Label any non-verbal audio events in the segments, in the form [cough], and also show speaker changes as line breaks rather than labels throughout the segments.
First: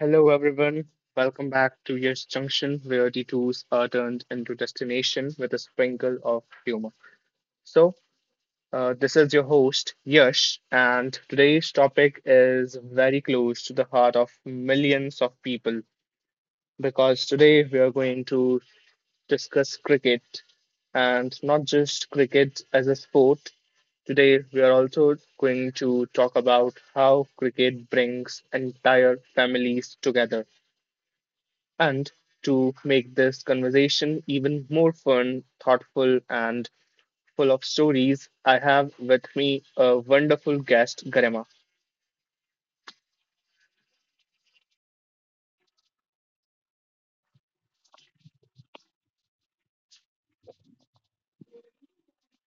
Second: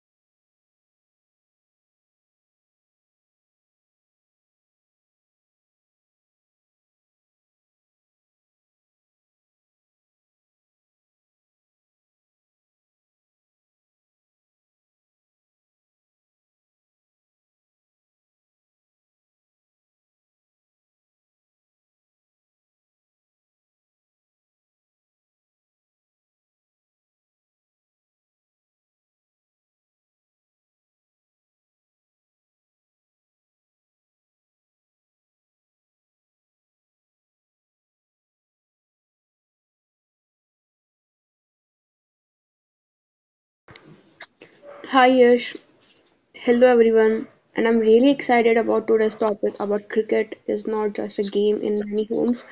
Hello, everyone. Welcome back to Yes Junction, where detours are turned into destination with a sprinkle of humor. So, this is your host, Yash, and today's topic is very close to the heart of millions of people because today we are going to discuss cricket, and not just cricket as a sport. Today, we are also going to talk about how cricket brings entire families together. And to make this conversation even more fun, thoughtful, and full of stories, I have with me a wonderful guest, Garema.
Hi Yash, hello everyone, and I'm really excited about today's topic about cricket is not just a game in many homes.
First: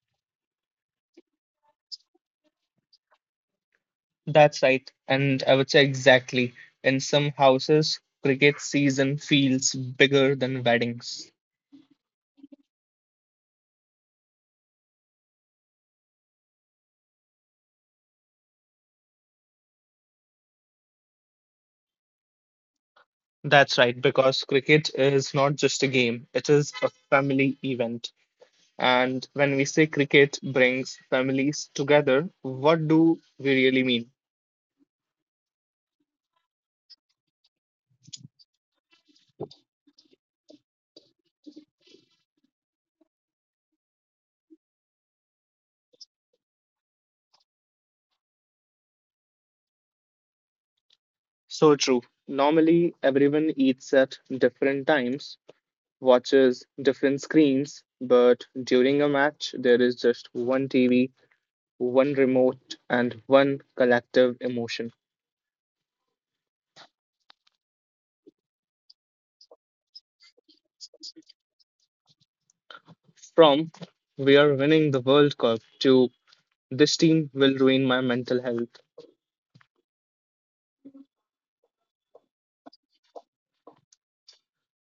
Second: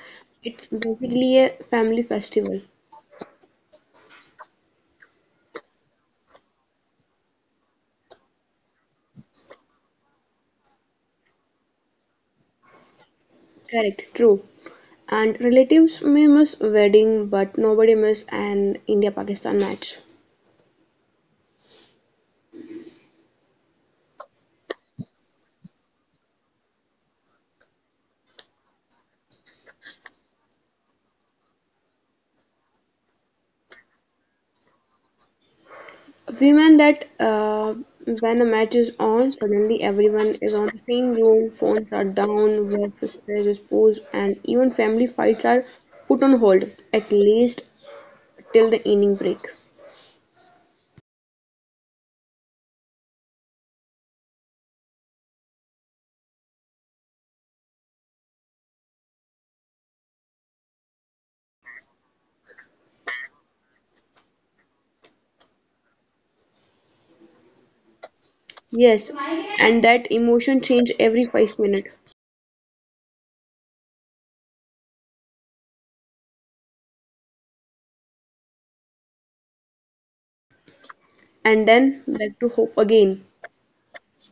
It's basically a family festival.
That's right. And I would say exactly. In some houses, cricket season feels bigger than weddings.
Correct, true. And relatives may miss wedding, but nobody miss an India-Pakistan match.
That's right, because cricket is not just a game, it is a family event. And when we say cricket brings families together, what do we really mean?
We meant that when a match is on, suddenly everyone is on the same room, phones are down, work stress is posed, and even family fights are put on hold, at least till the inning break.
So true. Normally, everyone eats at different times, watches different screens, but during a match, there is just one TV, one remote, and one collective emotion.
Yes, and that emotion change every 5 minutes,
From, we are winning the World Cup, to, this team will ruin my mental health.
and then back to hope again.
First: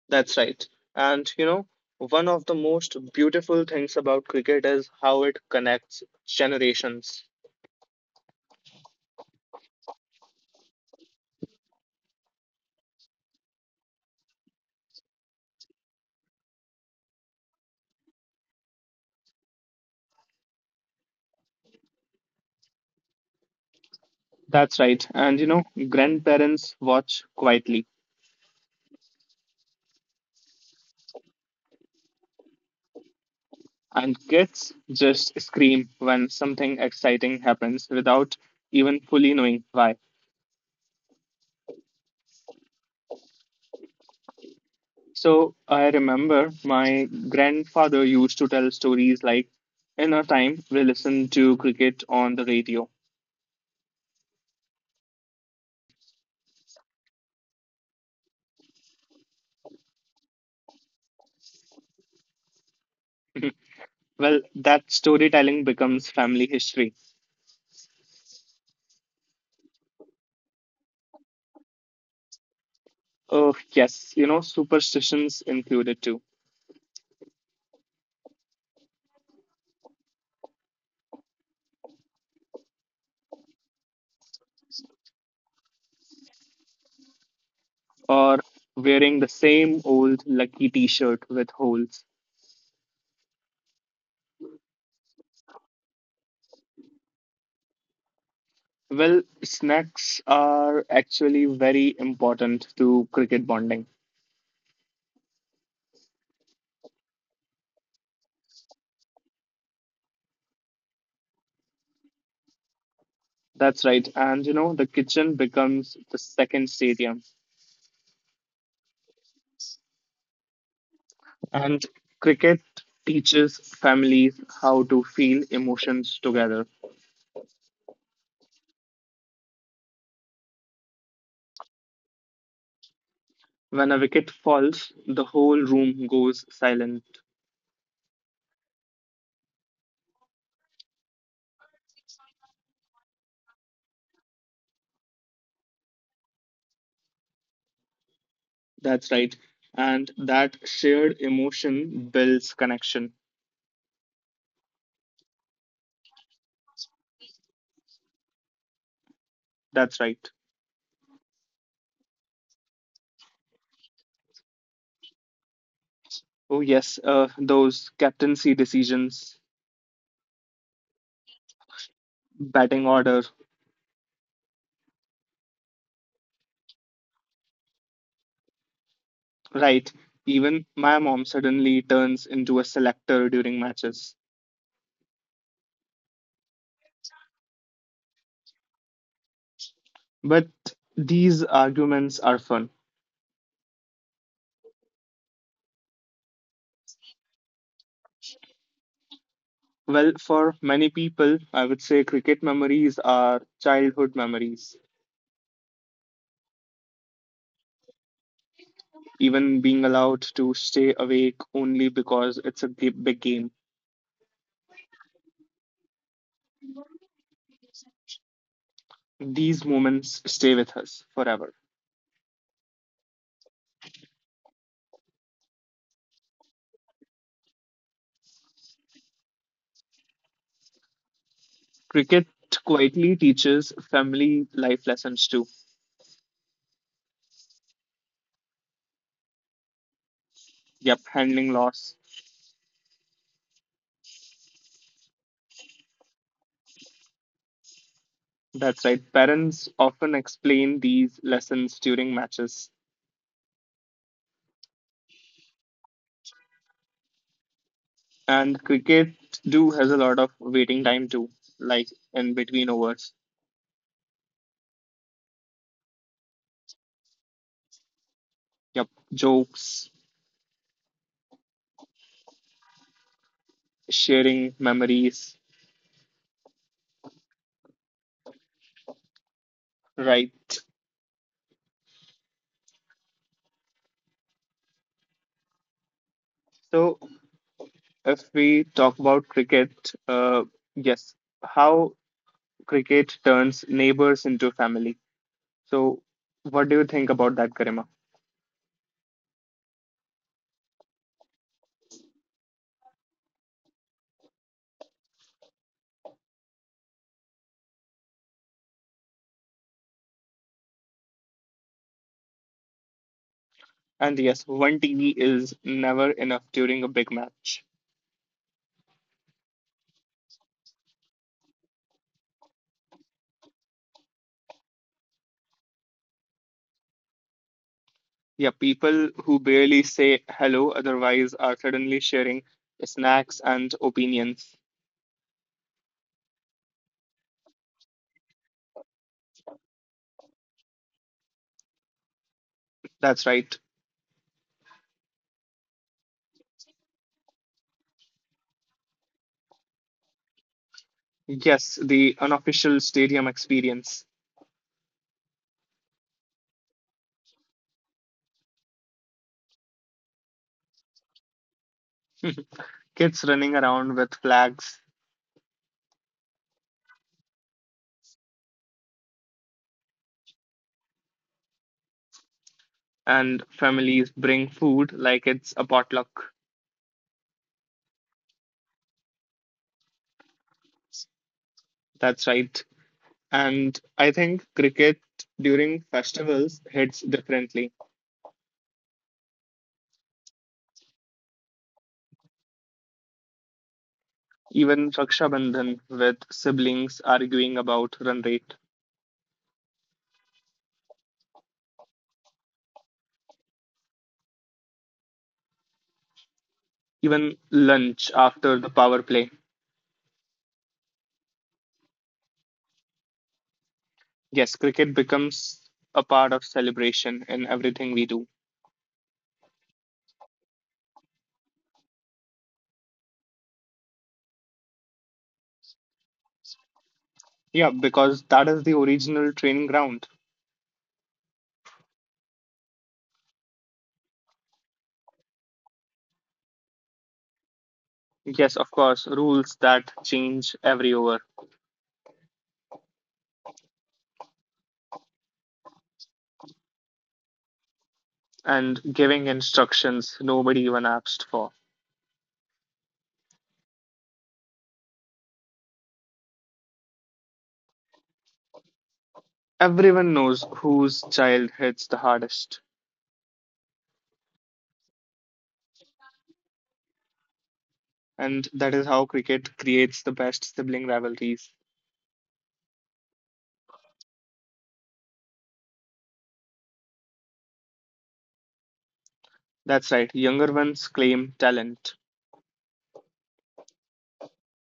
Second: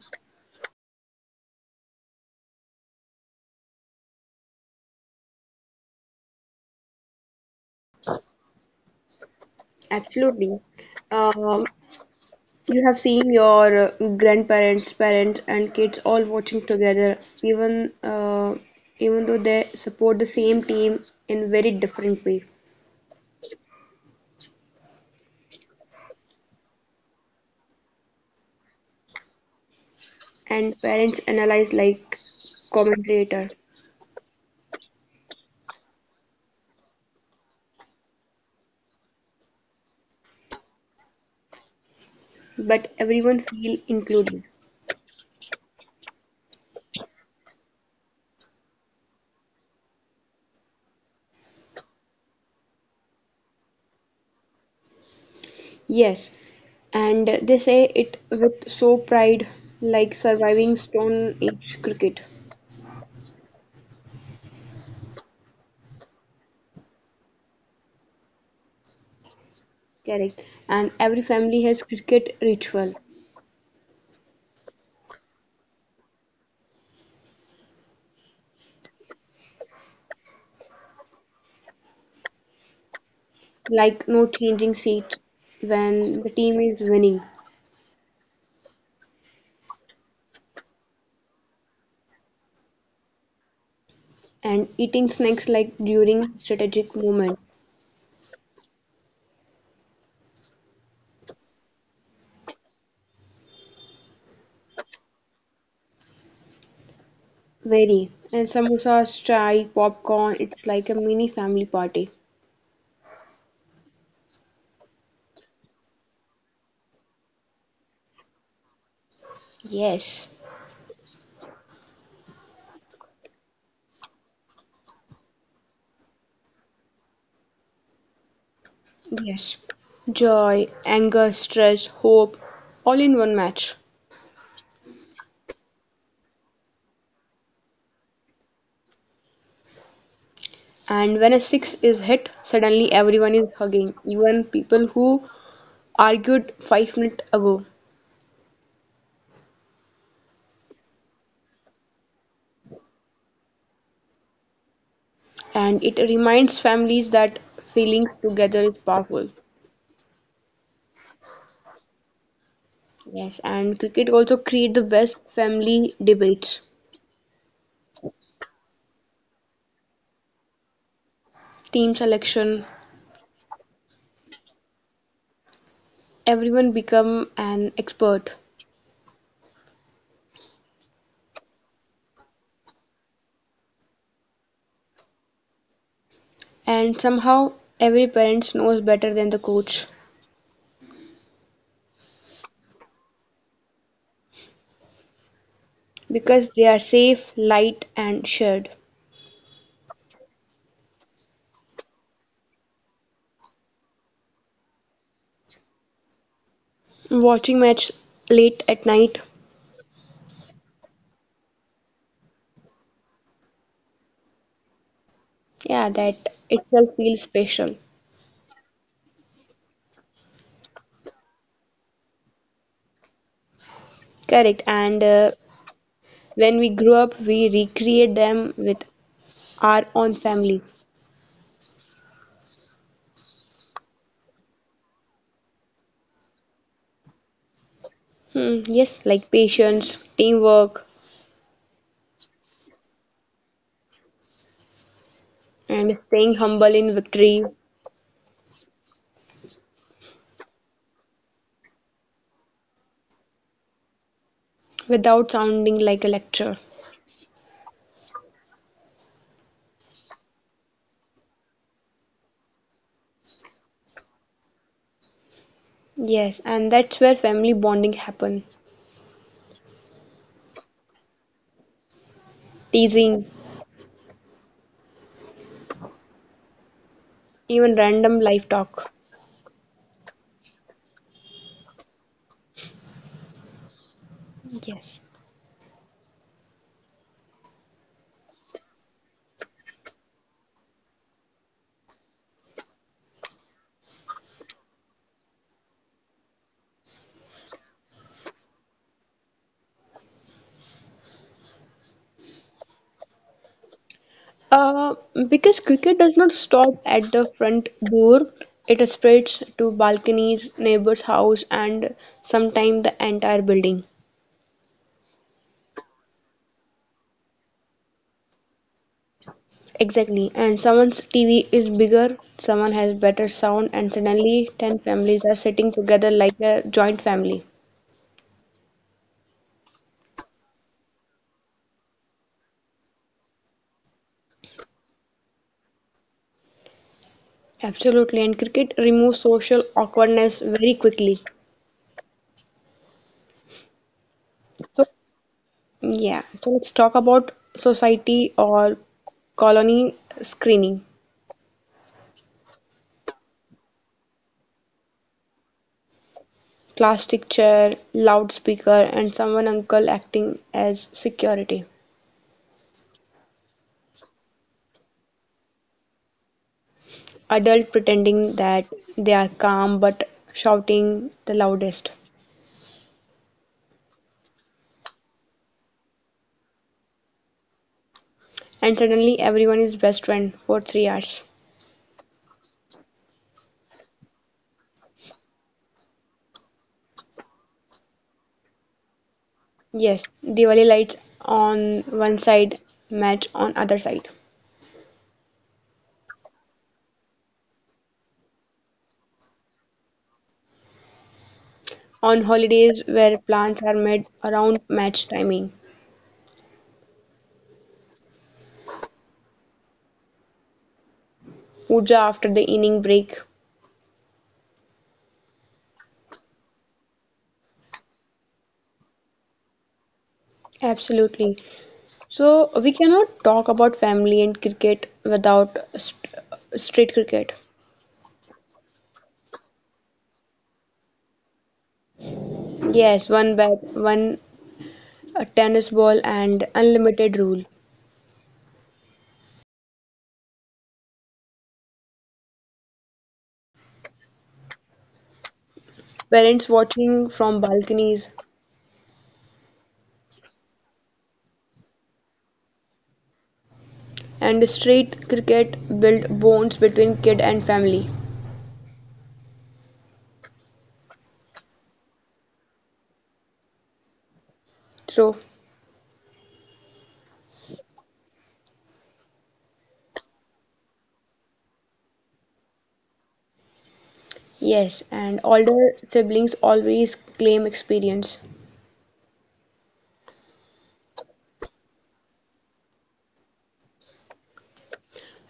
That's right. And you know, one of the most beautiful things about cricket is how it connects generations.
Absolutely. Um, you have seen your grandparents, parents, and kids all watching together, even uh, even though they support the same team in very different way.
That's right. And you know, grandparents watch quietly,
And parents analyze like commentator,
and kids just scream when something exciting happens without even fully knowing why.
but everyone feel included.
So I remember my grandfather used to tell stories like, in our time, we listened to cricket on the radio.
Yes, and they say it with so pride, like surviving Stone Age cricket.
[laughs] Well, that storytelling becomes family history.
Correct. And every family has cricket ritual,
Oh, yes, you know, superstitions included too.
like no changing seats when the team is winning,
Or wearing the same old lucky t shirt with holes.
and eating snacks like during strategic moment.
Well, snacks are actually very important to cricket bonding.
Very. And samosas, chai, popcorn. It's like a mini family party.
That's right. And you know, the kitchen becomes the second stadium.
Yes.
And cricket teaches families how to feel emotions together.
Yes. Joy, anger, stress, hope, all in one match.
When a wicket falls, the whole room goes silent.
And when a six is hit, suddenly everyone is hugging, even people who argued 5 minutes ago.
That's right. And that shared emotion builds connection.
And it reminds families that feelings together is powerful.
That's right.
Yes, and cricket also create the best family debates,
Oh, yes, those captaincy decisions,
team selection,
batting order.
everyone become an expert.
Right, even my mom suddenly turns into a selector during matches.
And somehow every parent knows better than the coach
But these arguments are fun.
because they are safe, light and shared.
Well, for many people, I would say cricket memories are childhood memories,
Watching match late at night,
even being allowed to stay awake only because it's a big big game.
yeah, that itself feels special.
These moments stay with us forever.
Correct. And When we grow up, we recreate them with our own family.
Cricket quietly teaches family life lessons too.
Hmm, yes, like patience, teamwork,
Yep, handling loss.
and staying humble in victory
That's right. Parents often explain these lessons during matches.
without sounding like a lecture.
And cricket do has a lot of waiting time too, like in between overs.
Yes, and that's where family bonding happens.
Yep, jokes,
Teasing,
sharing memories,
even random life talk.
right?
Yes.
So if we talk about cricket, uh, yes, how cricket turns neighbors into family. So what do you think about that, Karima?
Uh, because cricket does not stop at the front door, it spreads to balconies, neighbor's house, and sometimes the entire building.
And yes, one TV is never enough during a big match.
Exactly. And someone's TV is bigger, someone has better sound, and suddenly 10 families are sitting together like a joint family.
Yeah, people who barely say hello otherwise are suddenly sharing snacks and opinions.
Absolutely. And cricket removes social awkwardness very quickly.
That's right.
So, yeah. So, let's talk about society or colony screening.
Yes, the unofficial stadium experience.
Plastic chair, loudspeaker, and someone uncle acting as security.
Kids running around with flags,
Adult pretending that they are calm but shouting the loudest.
and families bring food like it's a potluck.
And suddenly everyone is best friend for 3 hours.
That's right. And I think cricket during festivals hits differently.
Yes, Diwali lights on one side, match on other side.
Even Raksha Bandhan with siblings arguing about run rate.
On holidays where plans are made around match timing,
Even lunch after the power play.
puja after the inning break.
Yes, cricket becomes a part of celebration in everything we do.
Absolutely. So we cannot talk about family and cricket without street cricket.
Yeah, because that is the original training ground.
Yes, one bat, one tennis ball, and unlimited rule.
Yes, of course, rules that change every over,
Parents watching from balconies,
and giving instructions nobody even asked for.
and street cricket build bonds between kid and family.
Everyone knows whose child hits the hardest,
So,
and that is how cricket creates the best sibling rivalries.
yes, and older siblings always claim experience.
That's right, younger ones claim talent.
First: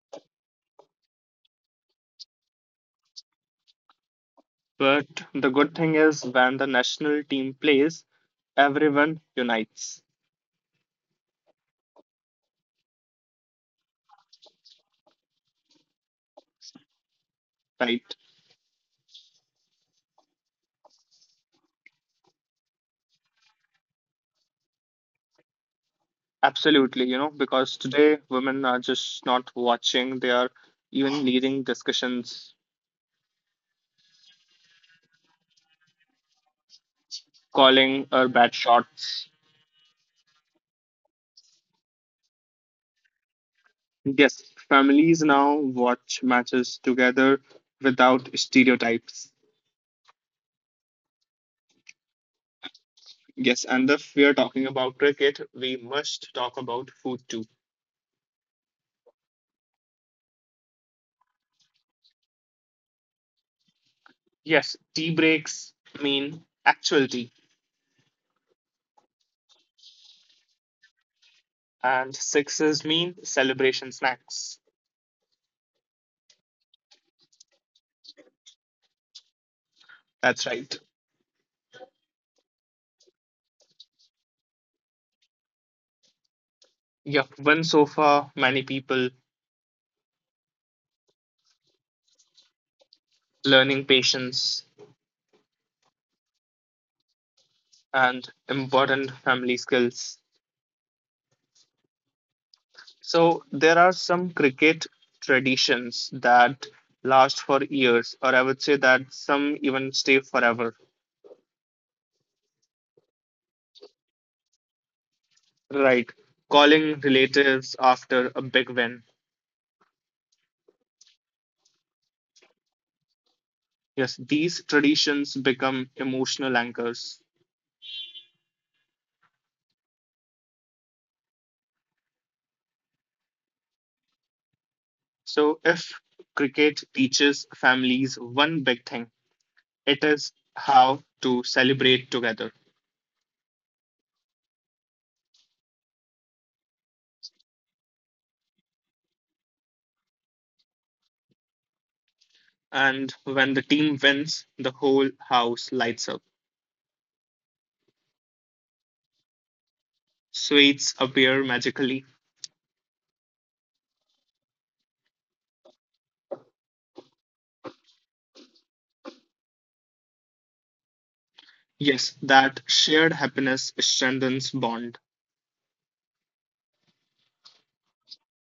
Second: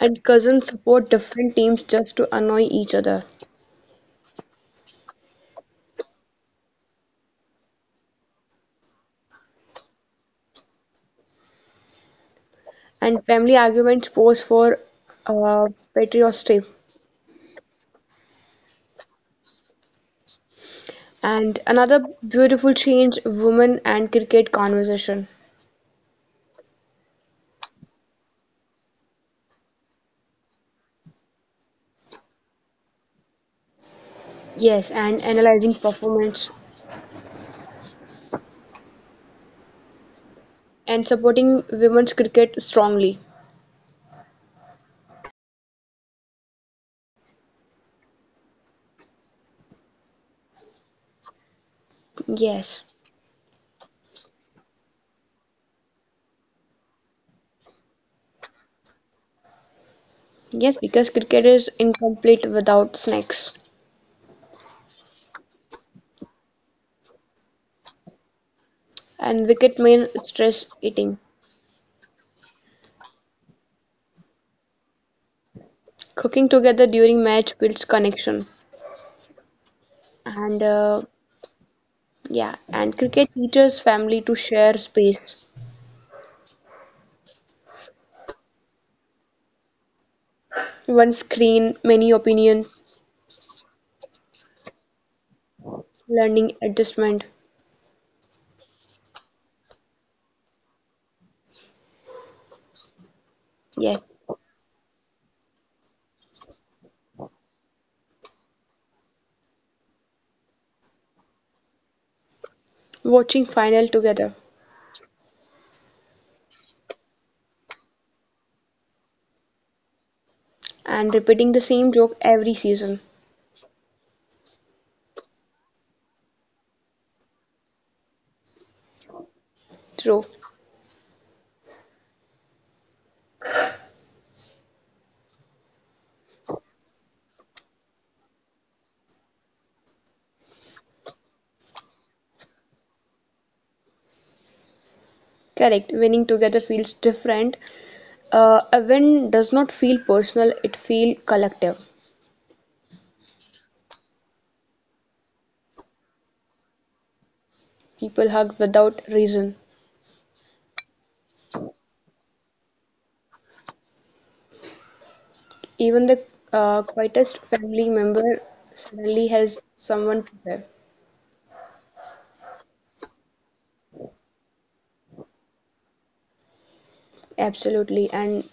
And cousins support different teams just to annoy each other.
But the good thing is, when the national team plays, everyone unites,
And family arguments pose for uh, patriotism.
right?
And another beautiful change women and cricket conversation.
Absolutely, you know, because today women are just not watching, they are even leading discussions,
Yes, and analyzing performance
calling our bad shots.
and supporting women's cricket strongly.
Yes, families now watch matches together without stereotypes.
Yes.
Yes, and if we are talking about cricket, we must talk about food too.
Yes, because cricket is incomplete without snacks.
Yes, tea breaks mean actual tea,
And wicket means stress eating.
and sixes mean celebration snacks.
Cooking together during match builds connection. And
That's
uh,
right.
yeah, and cricket teaches family to share space.
Yeah, one sofa, many people,
One screen, many opinions.
learning patience,
Learning adjustment.
and important family skills. So there are
Yes.
some cricket traditions that last for years, or I would say that some even stay forever.
Watching final together
Right. Calling relatives after a big win.
and repeating the same joke every season.
Yes, these traditions become emotional anchors.
True.
So if cricket teaches families one big thing, it is how to celebrate together.
Correct. Winning together feels different. A win does not feel personal, it feels collective.
And when the team wins, the whole house lights up.
People hug without reason.
Sweets appear magically.
Even the quietest family member suddenly has someone to share.
Yes, that shared happiness strengthens bond.
Absolutely. And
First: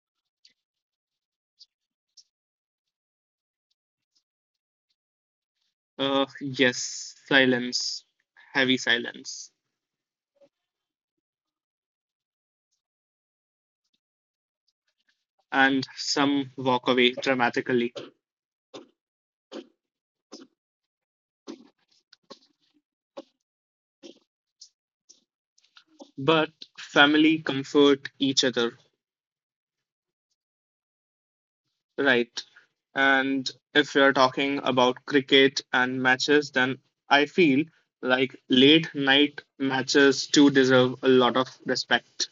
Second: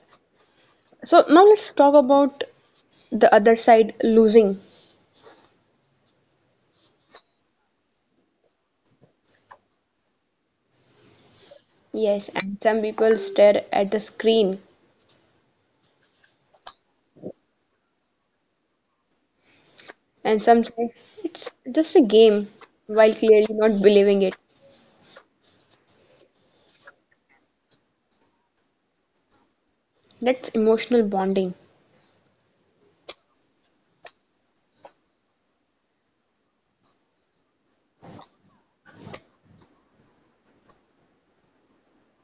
so now let's talk about the other side losing.
Yes, silence, heavy silence,
Yes, and some people stare at the screen
and some walk away dramatically.
and some say it's just a game while clearly not believing it.
But family comfort each other,
That's emotional bonding.
right? And if we are talking about cricket and matches, then I feel like late night matches too deserve a lot of respect.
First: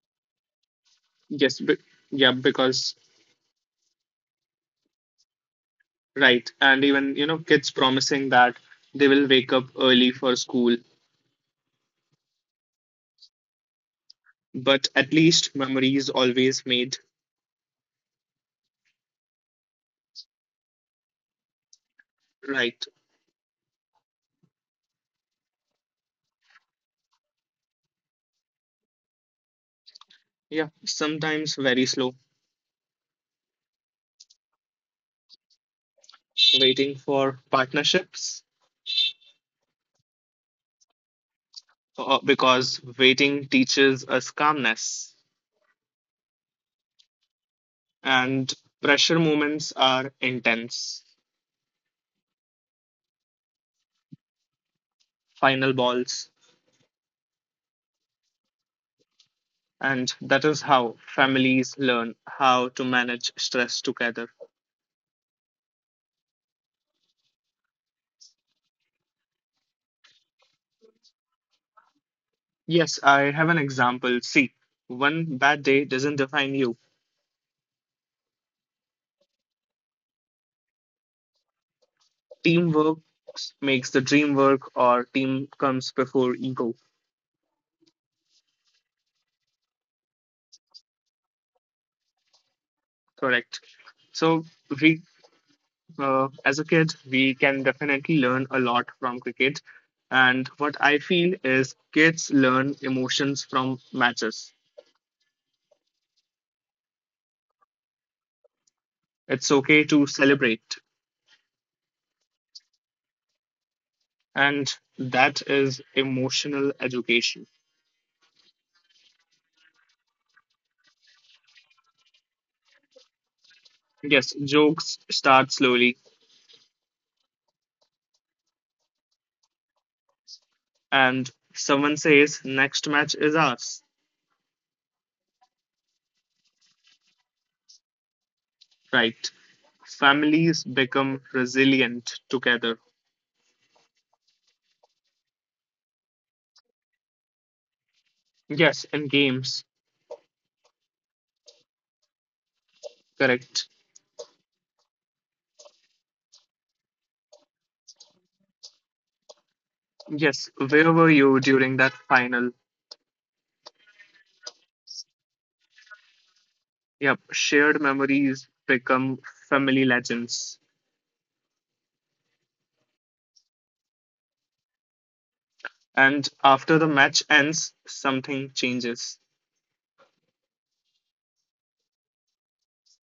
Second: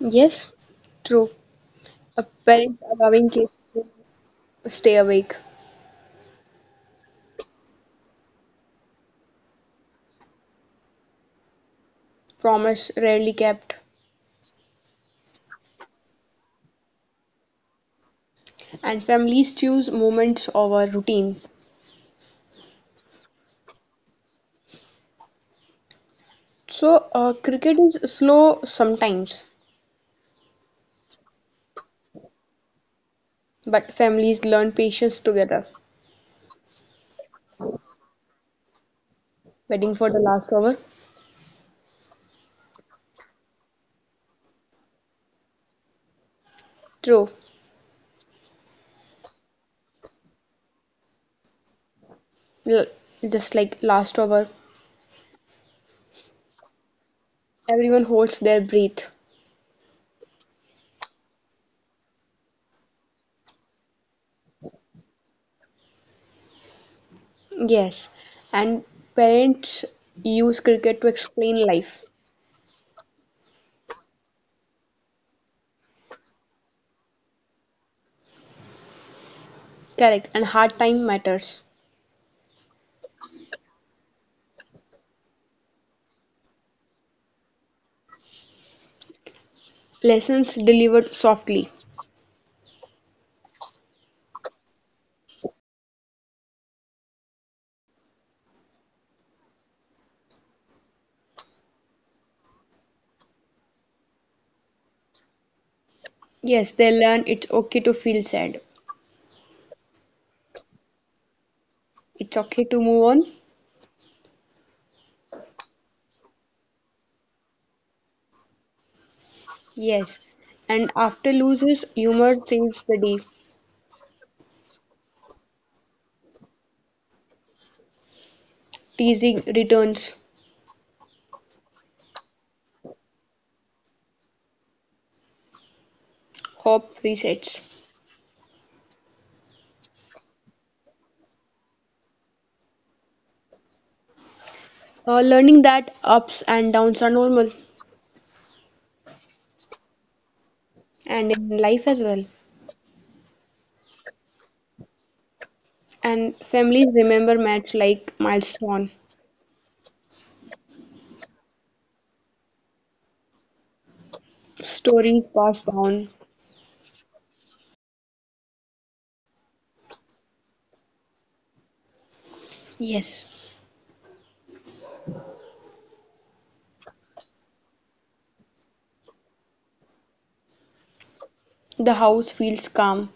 Yes, true.
Yes, be-
A
yeah,
parent
because,
allowing kids to stay awake,
right. And even, you know, kids promising that they will wake up early for school,
promise rarely kept,
but at least memories always made,
and families choose moments over routine.
right.
So, cricket is slow sometimes,
Yeah. Sometimes very slow.
but families learn patience together.
Waiting for partnerships,
Waiting for the last over.
because waiting teaches us calmness.
True.
And pressure moments are intense,
L- just like last over,
final balls.
everyone holds their breath.
And that is how families learn how to manage stress together.
Yes. And parents use cricket to explain life.
Yes, I have an example. See, one bad day doesn't define you.
Correct. And hard time matters.
Teamwork makes the dream work, or team comes before ego.
Lessons delivered softly.
Correct. So we, as a kid, we can definitely learn a lot from cricket. And what I feel is kids learn emotions from matches.
Yes, they learn it's okay to feel sad.
It's okay to celebrate,
It's okay to move on.
and that is emotional education.
Yes. And after loses, humor saves the day.
Yes, jokes start slowly,
Teasing returns.
and someone says, next match is ours,
Hope resets.
right? Families become resilient together.
Learning that ups and downs are normal
Yes, in games.
and in life as well.
Correct.
And families remember match like milestone,
Yes, where were you during that final?
stories passed down.
Yep, shared memories become family legends.
Yes,
And after the match ends, something changes.
the house feels calm.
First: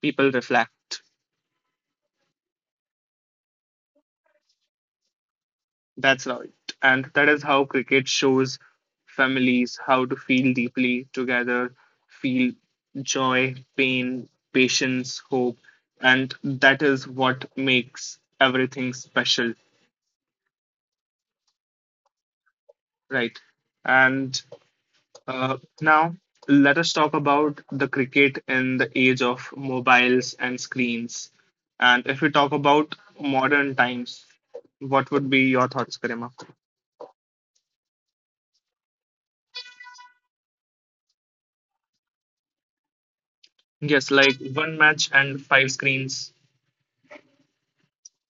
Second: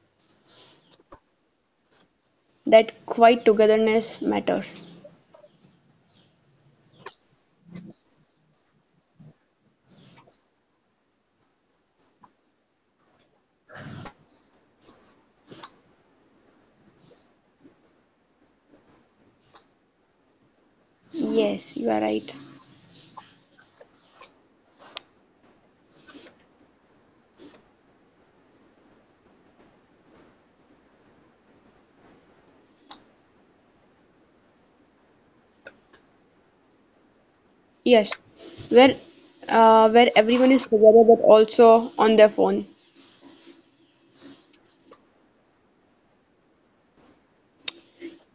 People reflect.
That quiet togetherness matters.
That's right. And that is how cricket shows families how to feel deeply together, feel joy, pain, patience, hope. And that is what makes everything special,
Yes, you are right.
right? And now, let us talk about the cricket in the age of mobiles and screens. And if we talk about modern times, what would be your thoughts, Karima?
Yes, where where everyone is together but also on their phone.
Yes, like one match and five screens,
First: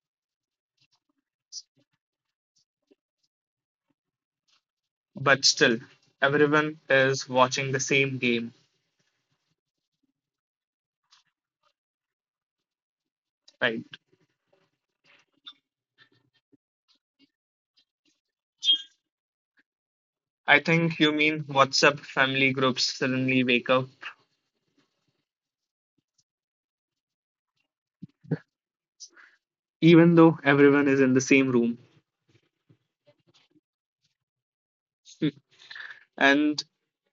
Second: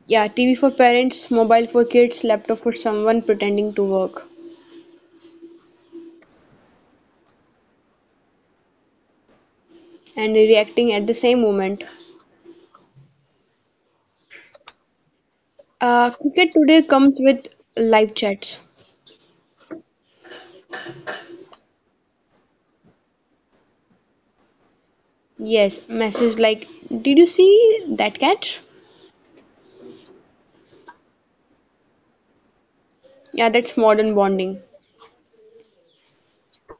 Yeah, TV for parents, mobile for kids, laptop for someone pretending to work
but still, everyone is watching the same game,
and reacting at the same moment.
right?
Cricket Today comes with live chats.
I think you mean WhatsApp family groups suddenly wake up,
Yes, messages like, did you see that catch?
even though everyone is in the same room.
Yeah, that's modern bonding.
And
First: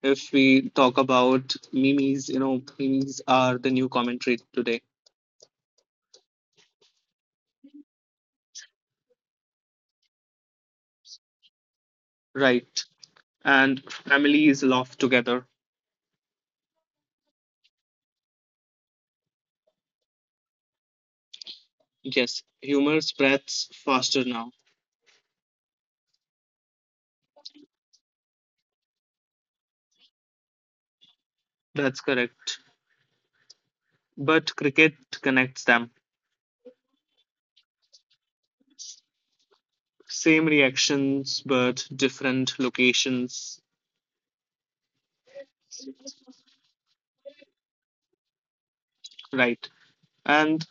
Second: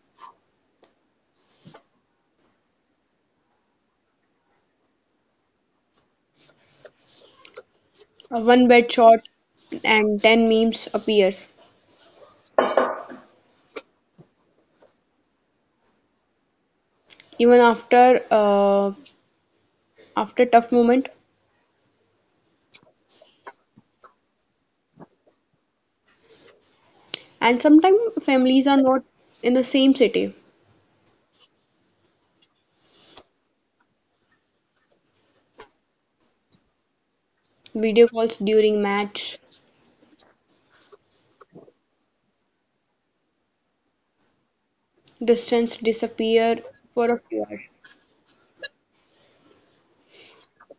if we talk about memes, you know, memes are the new commentary today,
A one bad shot and 10 memes appears,
right? And families laugh together.
even after tough moment.
Yes, humor spreads faster now.
And sometimes families are not in the same city.
That's correct. But cricket connects them.
Video calls during match,
Same reactions, but different locations,
distance disappear for a few hours.
right? And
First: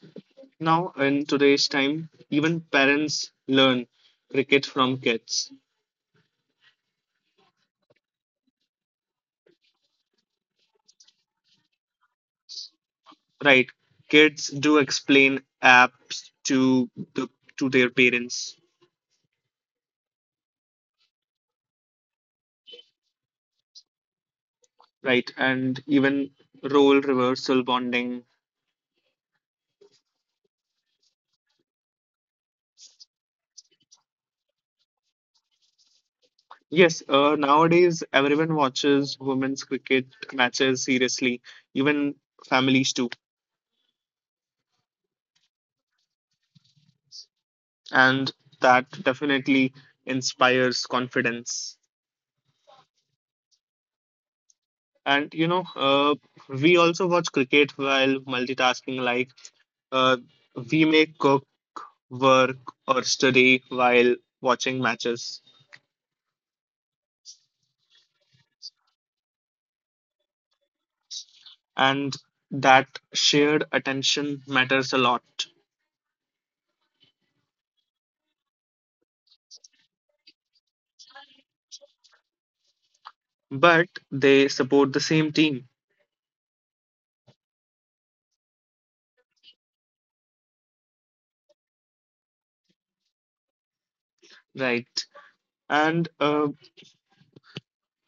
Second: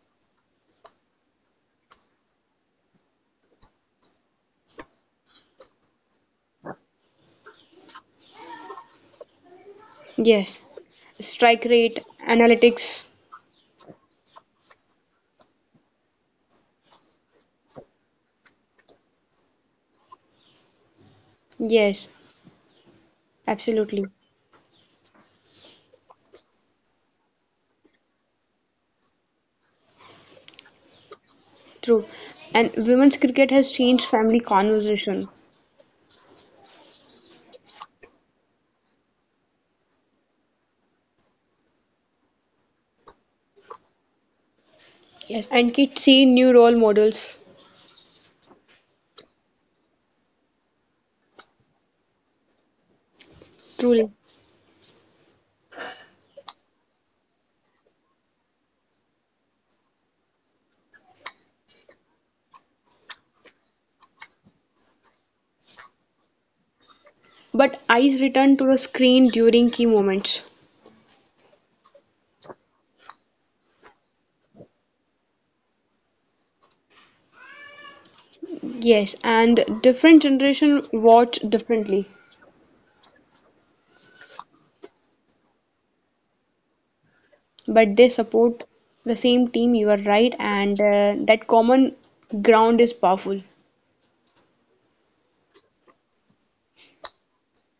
now, in today's time, even parents learn cricket from kids.
Yes, strike rate, analytics.
Right. Kids do explain apps to the to their parents,
Yes, absolutely.
right? And even role reversal bonding.
True. And women's cricket has changed family conversation.
Yes, nowadays everyone watches women's cricket matches seriously, even families too.
Yes, and kids see new role models.
And that definitely inspires confidence.
Truly.
And you know, we also watch cricket while multitasking, like uh, we may cook, work, or study while watching matches.
But eyes return to the screen during key moments.
And that shared attention matters a lot.
Yes, and different generation watch differently.
But they support the same team,
But they support the same team, you are right. And that common ground is powerful.
right? And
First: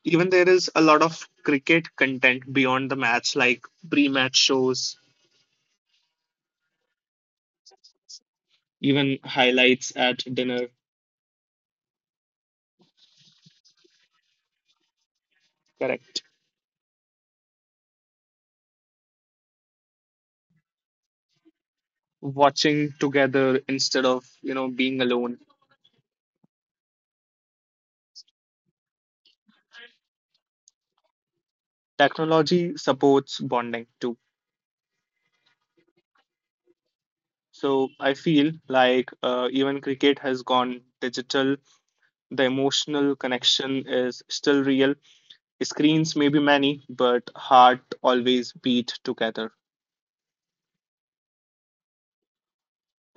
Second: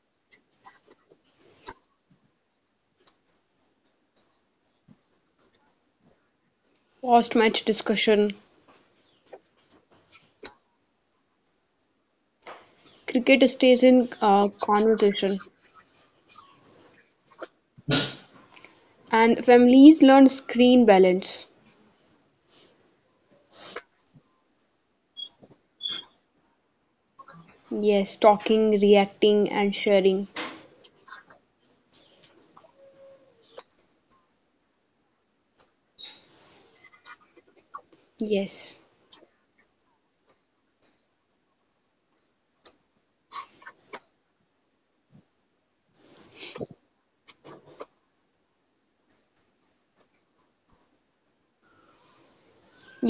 even there is a lot of cricket content beyond the match, like pre match shows,
Post match discussion.
even highlights at dinner,
Cricket stays in conversation.
correct?
And families learn screen balance.
Watching together instead of, you know, being alone.
Yes, talking, reacting, and sharing.
Technology supports bonding too. So I feel
Yes,
like even cricket has gone digital. The emotional connection is still real. Screens may be many, but heart always beat together.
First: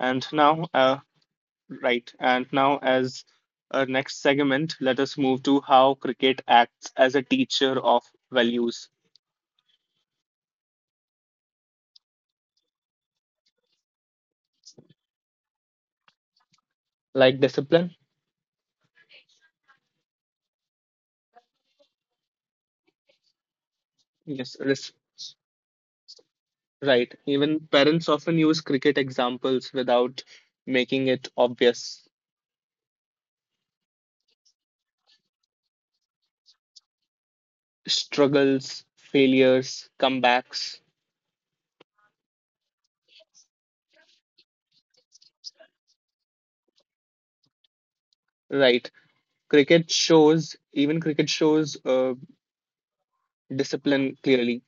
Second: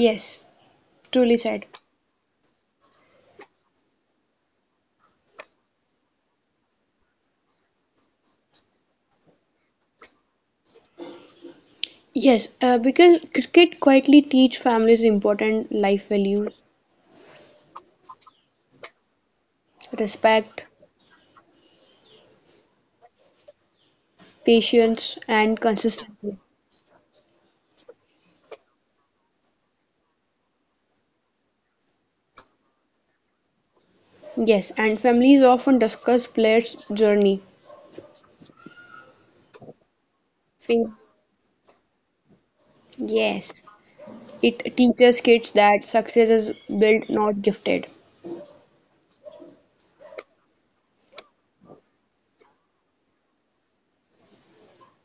And now, uh,
truly said.
right, and now as our next segment, let us move to how cricket acts as a teacher of values
Yes, because cricket quietly teach families important life values,
like discipline.
respect,
Yes, res-
patience, and consistency.
right. Even parents often use cricket examples without making it obvious.
Yes, and families often discuss players' journey.
Struggles, failures,
Fame.
comebacks,
Yes, it teaches kids that success is built, not gifted.
right. Cricket shows discipline clearly,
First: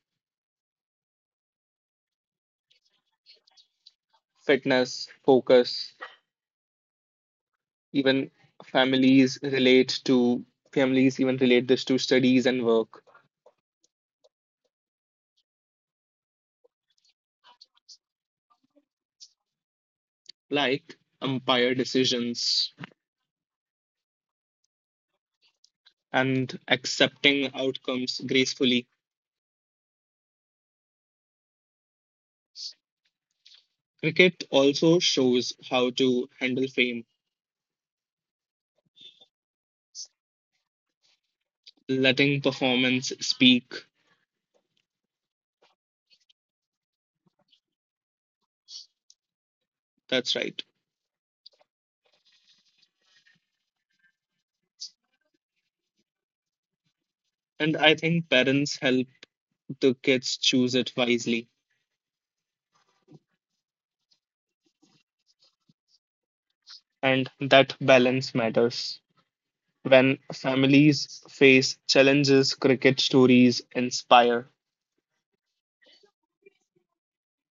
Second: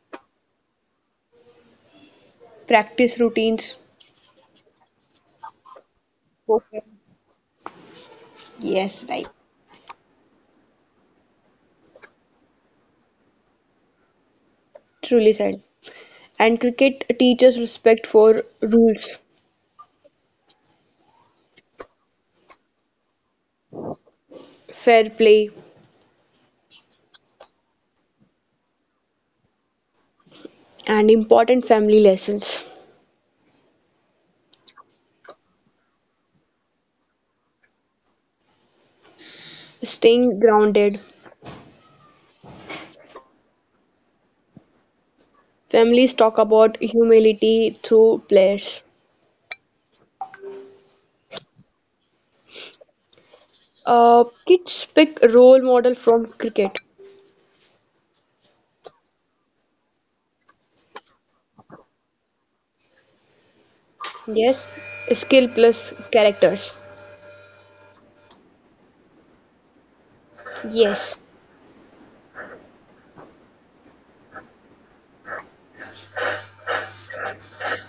Practice routines.
fitness, focus,
Okay.
even
Yes, right.
families relate to families even relate this to studies and work,
Truly said. And cricket teaches respect for rules,
like umpire decisions
fair play,
and accepting outcomes gracefully.
and important family lessons.
Cricket also shows how to handle fame,
Staying grounded.
letting performance speak.
Families talk about humility through players.
That's right.
Kids pick role model from cricket.
And I think parents help the kids choose it wisely.
Yes. Skill plus characters.
And that balance matters. When
Yes.
families face challenges, cricket stories inspire.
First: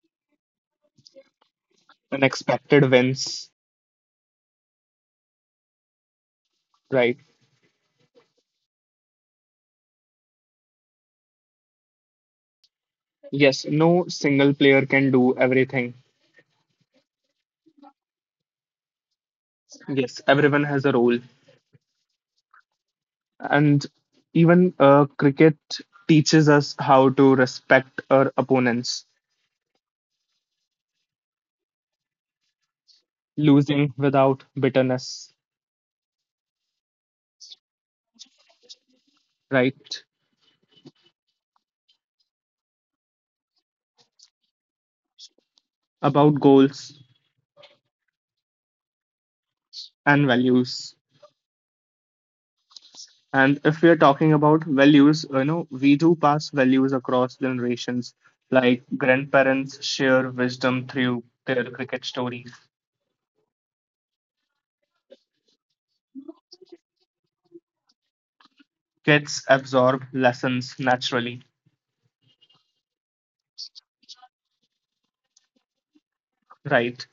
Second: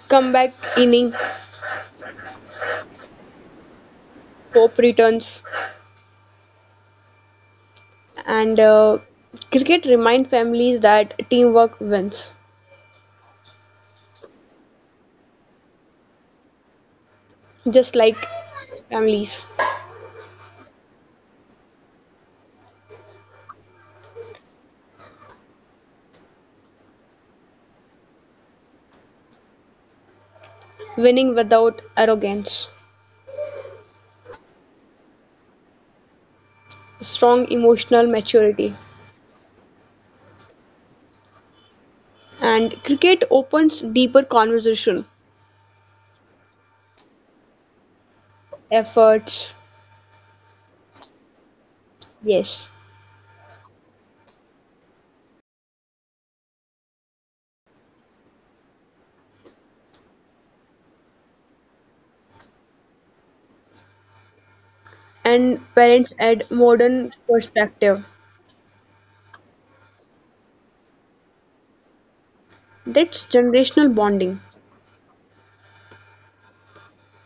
Comeback inning,
Unexpected wins,
hope returns,
right?
and cricket remind families that teamwork wins,
Yes, no single player can do everything.
just like families.
Yes, everyone has a role. And even cricket teaches us how to respect our opponents,
Winning without arrogance.
losing without bitterness,
Strong emotional maturity.
right?
And cricket opens deeper conversation
About goals
efforts.
and values.
Yes,
And if we are talking about values, you know, we do pass values across generations, like grandparents share wisdom through their cricket stories,
and parents add modern perspective.
kids absorb lessons naturally,
That's generational bonding.
right?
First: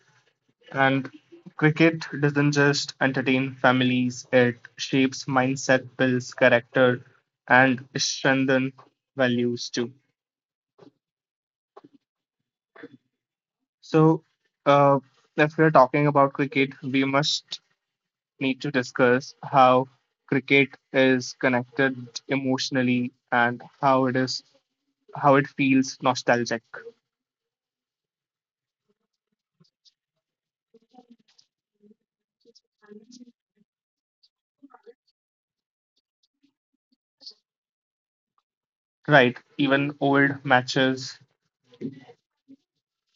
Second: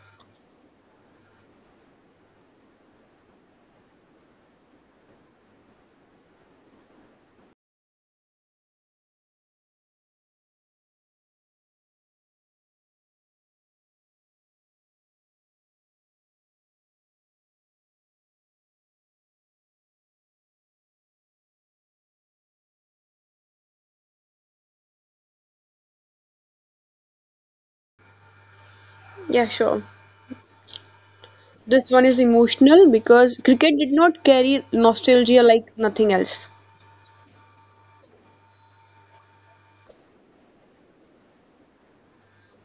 And cricket doesn't just entertain families, it shapes mindset, builds character, and strengthens values too. So, uh, if we're talking about cricket, we must need to discuss how cricket is connected emotionally, and how it is how it feels nostalgic,
Yeah, sure. This one is emotional because cricket did not carry nostalgia like nothing else.
right, even old matches,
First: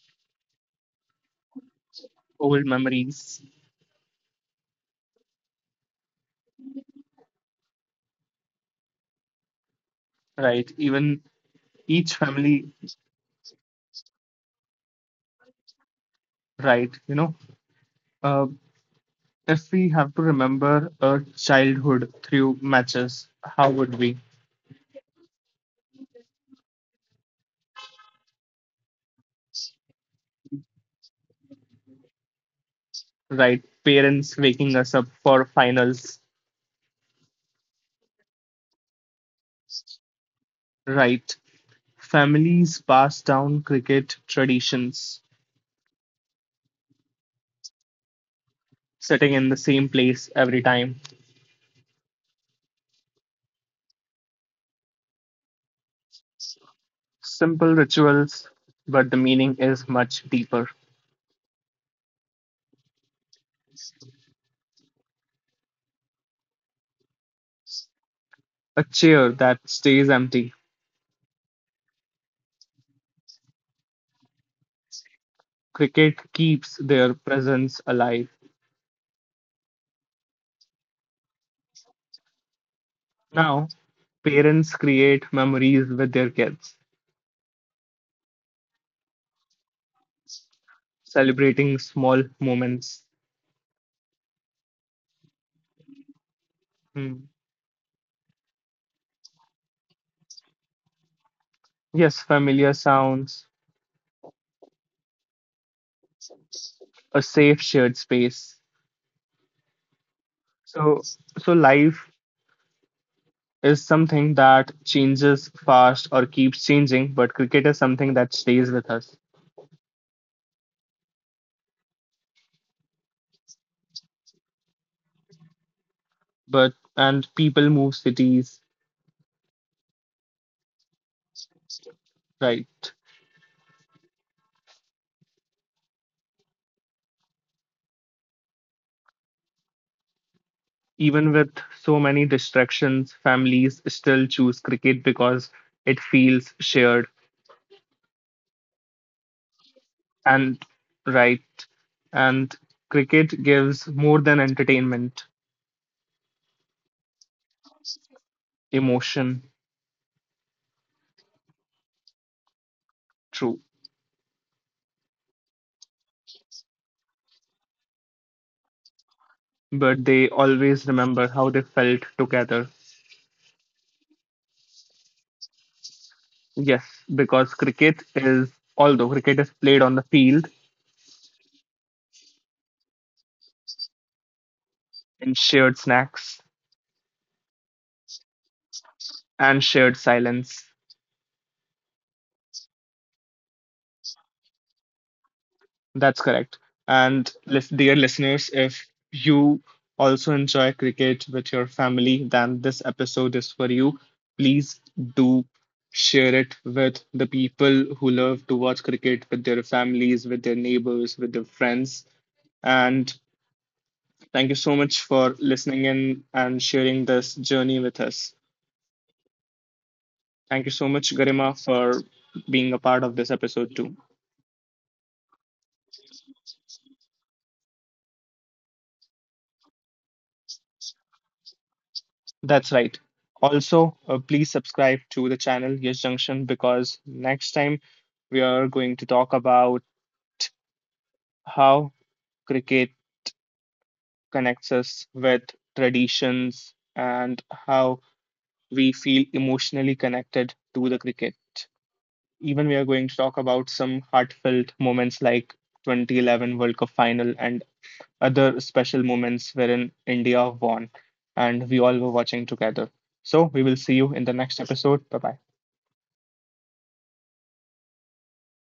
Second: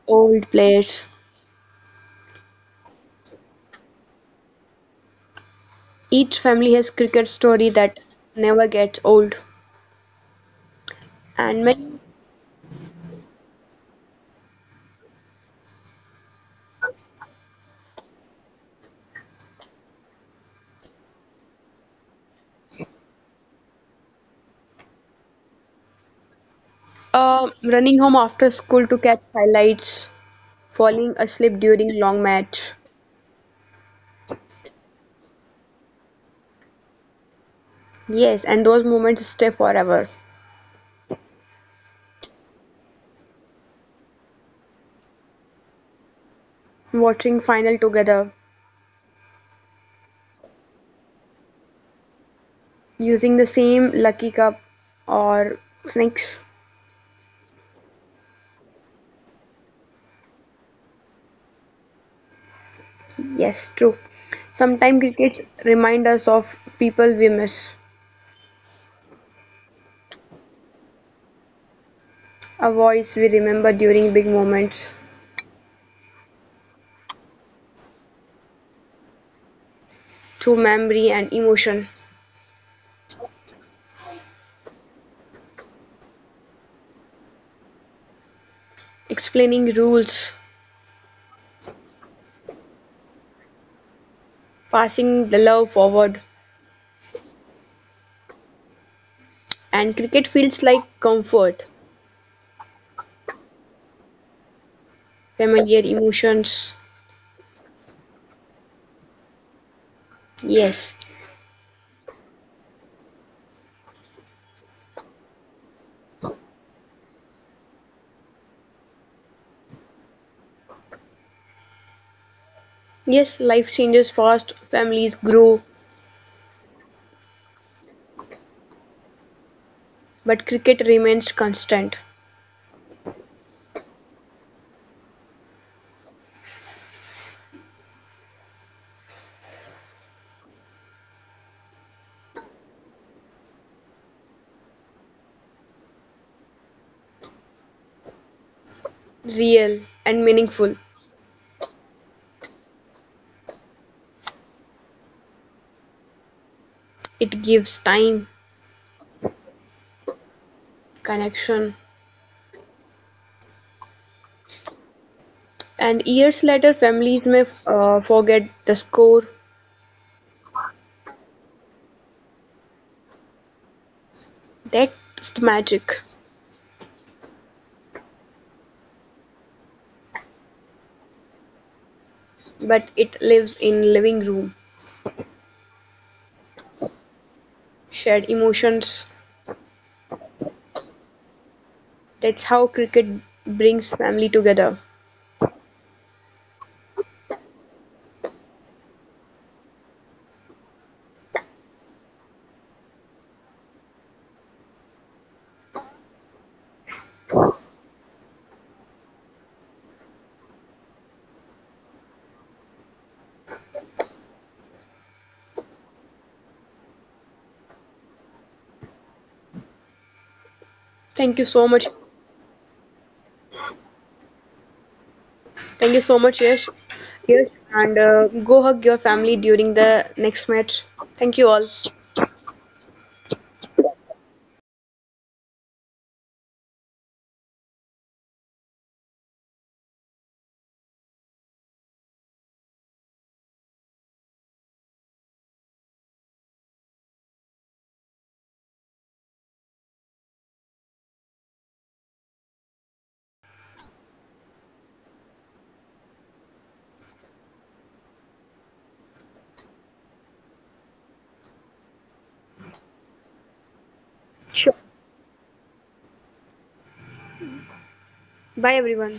Old players,
old memories,
each family has cricket story that never gets old.
right, even
And
each
many
family, right. You know, uh, if we have to remember a childhood through matches, how would we?
running home after school to catch highlights, falling asleep during long
Right,
match.
parents waking us up for finals.
Yes, and those moments stay
Right,
forever.
families pass down cricket traditions,
Watching final
sitting in the
together,
same place every time.
using the same lucky cup or snakes.
Simple rituals, but the meaning is much deeper.
Yes, true. Sometimes crickets remind us of people we miss,
A chair that stays empty.
a voice we remember during big moments
Cricket keeps their presence alive.
through memory and emotion,
Now, parents create memories with their kids,
explaining rules,
celebrating small moments.
passing the love forward.
Hmm.
And cricket feels like comfort,
Yes, familiar sounds,
familiar emotions.
a safe shared space.
Yes,
So, so life is something that changes fast or keeps changing, but cricket is something that stays with us.
yes, life changes fast, families grow,
But and people move cities,
but cricket remains constant,
right? Even with so many distractions, families still choose cricket because it feels shared
real, and meaningful.
and right. And cricket gives more than entertainment,
It gives time,
emotion.
connection,
True,
and years later, families may forget the score.
but they always remember how they felt together.
That's the magic,
Yes, because cricket is, although cricket is played on the field,
but it lives in living room,
in shared snacks
shared emotions.
and shared silence.
That's how cricket brings family together.
That's correct. And dear listeners, if you also enjoy cricket with your family, then this episode is for you. Please do share it with the people who love to watch cricket with their families, with their neighbors, with their friends. And thank you so much for listening in and sharing this journey with us. Thank you so
Thank you
much,
so much.
Garima, for being a part of this episode too.
Thank you so much, yes. Yes, and go hug your family during the next match. Thank you all.
That's right. Also, please subscribe to the channel Yes Junction, because next time we are going to talk about how cricket connects us with traditions, and how we feel emotionally connected to the cricket. Even we are going to talk about some heartfelt moments like 2011 World Cup final and other special moments wherein India won and we all were watching together. So we will see you in
Sure.
the next episode. Bye bye.
Bye, everyone.